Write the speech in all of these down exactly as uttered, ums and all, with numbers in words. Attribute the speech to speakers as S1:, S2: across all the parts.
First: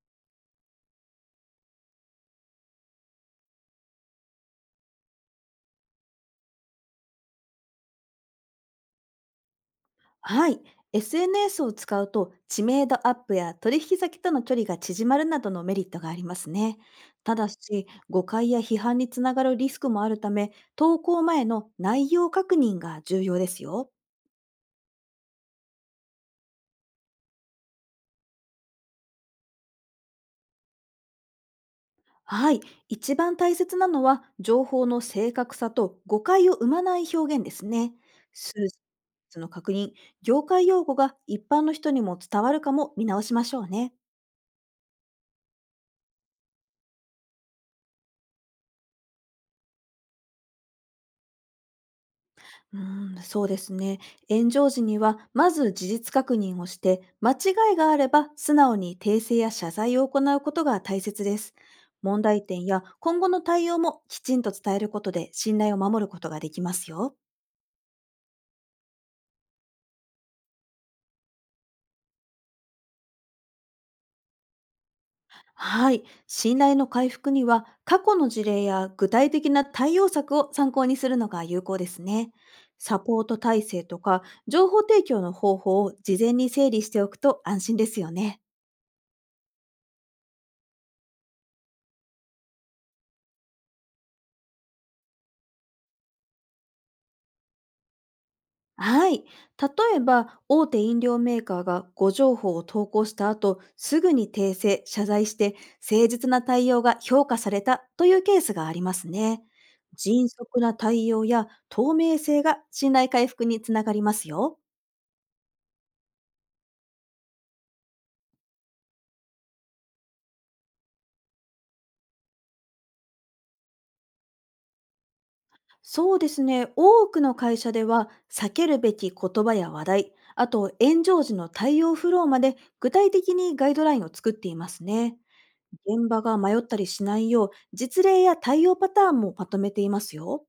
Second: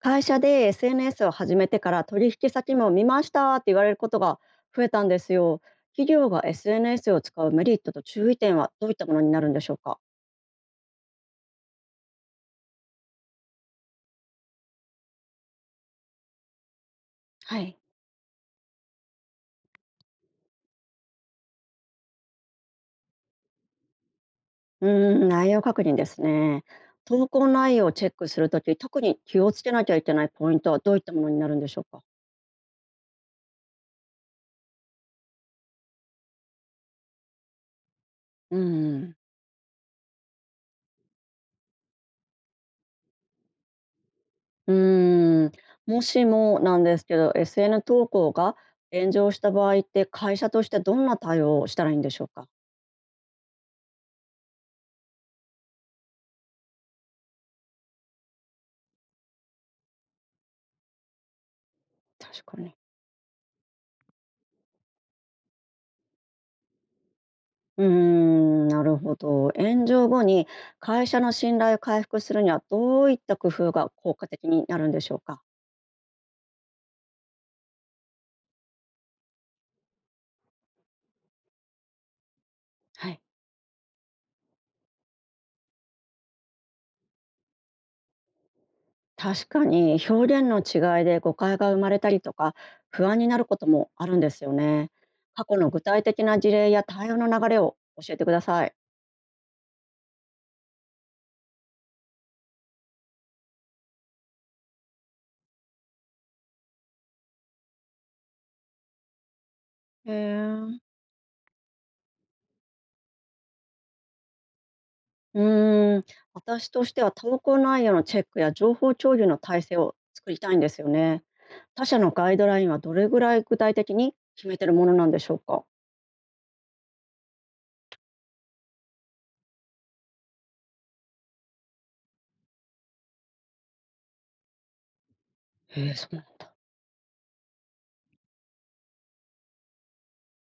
S1: 会社で エスエヌエス を始めてから取引先も見ましたって言われることが増えたんですよ。企業が エスエヌエス を使うメリットと注意点はどういったものになるんでしょうか？
S2: はい。エスエヌエス を使うと知名度アップや取引先との距離が縮まるなどのメリットがありますね。ただ
S1: はい。
S2: し、誤解や批判につながるリスクもあるため、投稿前の内容確認が重要ですよ。
S1: うーん、内容確認ですね。投稿内容をチェックするとき、特に気をつけなきゃいけないポイントはどういったものになるんでしょうか？
S2: はい。一番大切なのは、情報の正確さと誤解を生まない表現ですね。
S1: う
S2: 数字
S1: ん。
S2: の確認、業界用語が一般の人にも伝わるかも見直しましょうね。
S1: うーん、もしもなんですけど、エスエヌ 投稿が炎上した場合って会社としてどんな対応をしたらいいんでしょうか？
S2: うーん、そうですね。炎上時には、まず事実確認をして、間違いがあれば素直に訂正や謝罪を行うことが大切です。問題
S1: 確か
S2: 点
S1: に。
S2: や今後の対応もきちんと伝えることで信頼を守ることができますよ。
S1: うーん、なるほど。炎上後に会社の信頼を回復するにはどういった工夫が効果的になるんでしょうか。
S2: はい。信頼の回復には、過去の事例や具体的な対応策を参考にするのが有効ですね。サ
S1: は
S2: ポ
S1: い。
S2: ート体制とか、情報提供の方法を事前に整理しておくと安心ですよね。
S1: 確かに表現の違いで誤解が生まれたりとか不安になることもあるんですよね。過去の具体的な事例や対応の流れを教えてください。
S2: はい。例えば、大手飲料メーカーが誤情報を投稿した後、すぐに訂正、謝罪して、誠実な対応が評価されたというケースがありますね。
S1: へ
S2: 迅速な
S1: え。
S2: 対応や透明性が信頼回復につながりますよ。
S1: うーん、私としては投稿内容のチェックや情報共有の体制を作りたいんですよね。他社のガイドラインはどれぐらい具体的に決めてるものなんでしょうか。
S2: そうですね。多くの会社では、避けるべき言葉や話題、あと炎上時の対応フローまで具体的にガイドラインを作っていますね。
S1: へえ、そ
S2: 現
S1: うな
S2: 場
S1: ん
S2: が
S1: だ。
S2: 迷ったりしないよう、実例や対応パターンもまとめていますよ。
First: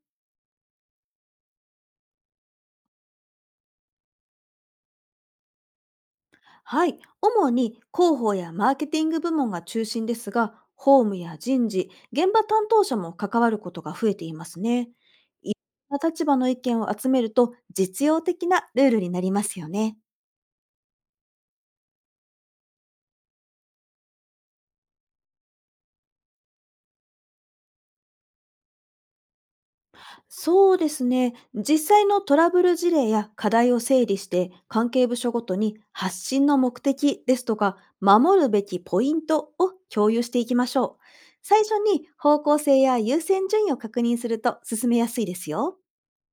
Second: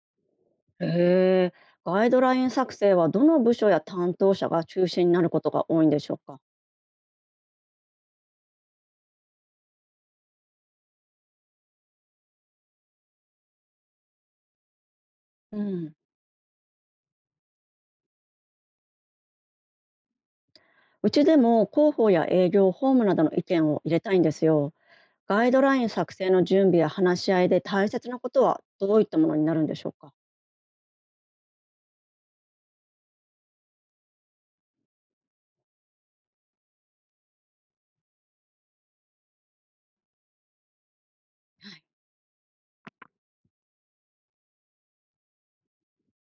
S1: へえ。ガイドライン作成はどの部署や担当者が中心になることが多いんでしょうか。
S2: はい。主に広報やマーケティング部門が中心ですが、法務や人事、現場担当者も関わることが増えていますね。
S1: うん。
S2: 立場の意見を集めると実用的なルールになりますよね。
S1: うちでも広報や営業、法務などの意見を入れたいんですよ。ガイドライン作成の準備や話し合いで大切なことはどういったものになるんでしょうか。
S2: そうですね。実際のトラブル事例や課題を整理して、関係部署ごとに発信の目的ですとか、守るべきポイントを共有していきましょう。最初に方向性や優先順位を確認すると進めやすいですよ。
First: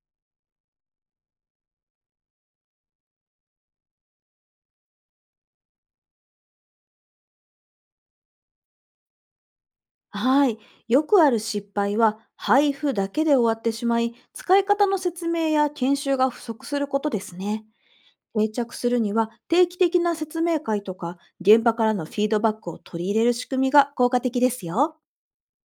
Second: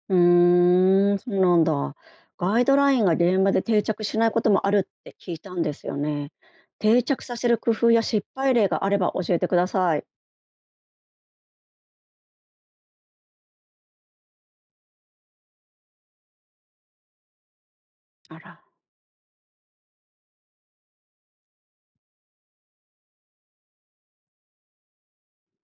S1: うーん、そうなんだ。ガイドラインが現場で定着しないこともあるって聞いたんですよね。定着させる工夫や失敗例があれば教えてください。
S2: はい。よくある失敗は、配布だけで終わってしまい、使い方の説明や研修が不足することですね。
S1: あ
S2: 定
S1: ら。
S2: 着するには、定期的な説明会とか現場からのフィードバックを取り入れる仕組みが効果的ですよ。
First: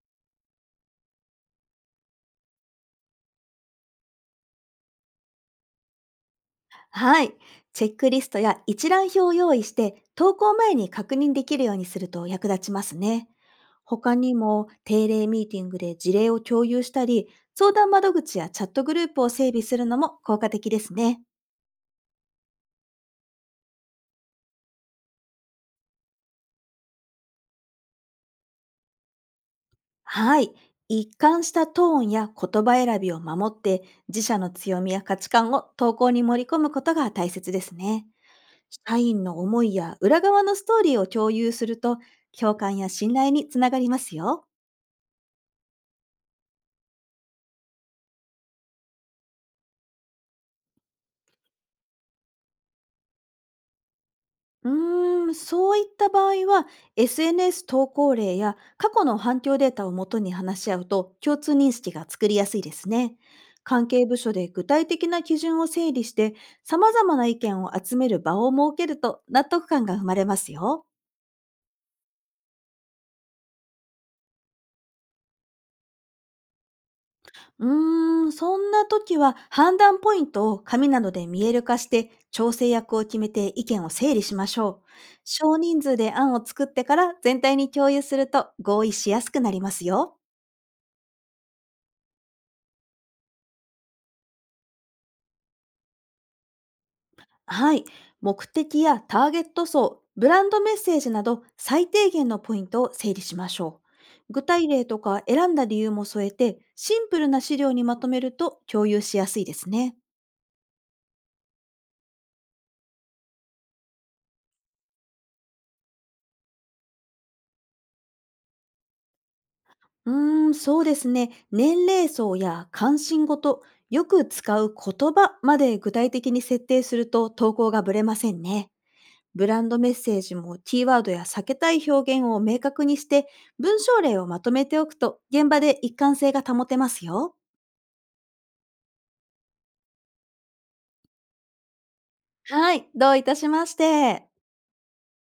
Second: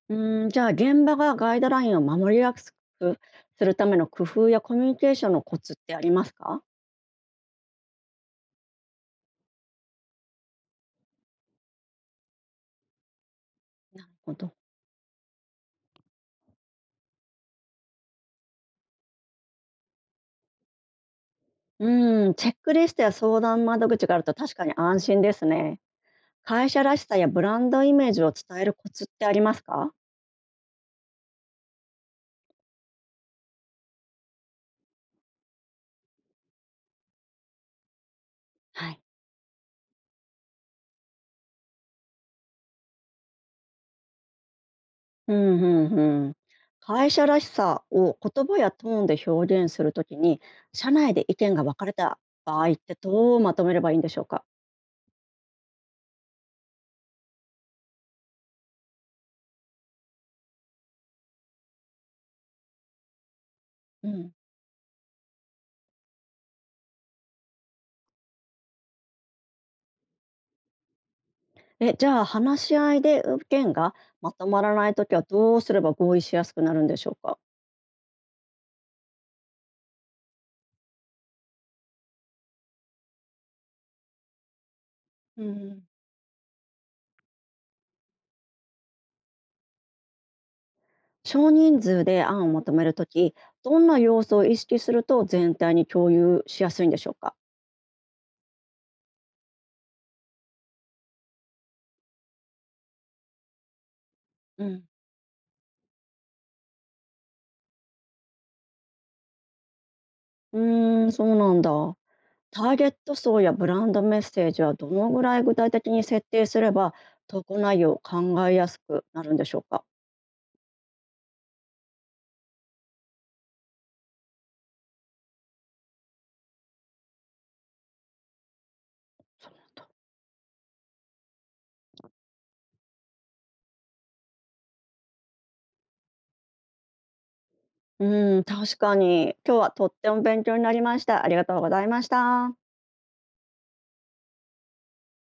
S1: うん、じゃあ現場がガイドラインを守りやすくするための工夫やコミュニケーションのコツってありますか？
S2: はい。チェックリストや一覧表を用意して投稿前に確認できるようにすると役立ちますね。
S1: なる
S2: 他
S1: ほ
S2: に
S1: ど。
S2: も、定例ミーティングで事例を共有したり、相談窓口やチャットグループを整備するのも効果的ですね。
S1: うん、チェックリストや相談窓口があると確かに安心ですね。会社らしさやブランドイメージを伝えるコツってありますか？
S2: はい。一貫したトーンや言葉選びを守って、自社の強みや価値観を投稿に盛り込むことが大切ですね。
S1: は
S2: 社
S1: い。
S2: 員の思いや裏側のストーリーを共有すると、共感や信頼につながりますよ。
S1: うんうんうん。会社らしさを言葉やトーンで表現するときに、社内で意見が分かれた場合ってどうまとめればいいんでしょうか？
S2: うーん、そういった場合は、エスエヌエス 投稿例や過去の反響データをもとに話し合うと、共通認識が作りやすいですね。関係
S1: う
S2: 部
S1: ん。
S2: 署で具体的な基準を整理して、様々な意見を集める場を設けると納得感が生まれますよ。
S1: え、じゃあ話し合いで意見がまとまらないときはどうすれば合意しやすくなるんでしょうか？
S2: うーん、そんな時は、判断ポイントを紙などで見える化して、調整役を決めて意見を整理しましょう。
S1: う
S2: 少人
S1: ん、
S2: 数で案を作ってから全体に共有すると合意しやすくなりますよ。
S1: 少人数で案をまとめるとき、どんな要素を意識すると全体に共有しやすいんでしょうか？
S2: はい。目的やターゲット層、ブランドメッセージなど最低限のポイントを整理しましょう。具
S1: う
S2: 体
S1: ん、
S2: 例とか選んだ理由も添えて、シンプルな資料にまとめると共有しやすいですね。
S1: うーん、そうなんだ。ターゲット層やブランドメッセージはどのぐらい具体的に設定すれば投稿内容を考えやすくなるんでしょうか？
S2: うーん、そうですね。年齢層や関心事、よく使う言葉まで具体的に設定すると投稿がぶれませんね。ブランドメッセージもキーワードや避けたい表現を明確にして、文章例をまとめておくと現場で一貫性が保てますよ。
S1: うん、確かに。今日はとっても勉強になりました。ありがとうございました。
S2: はい、どういたしまして。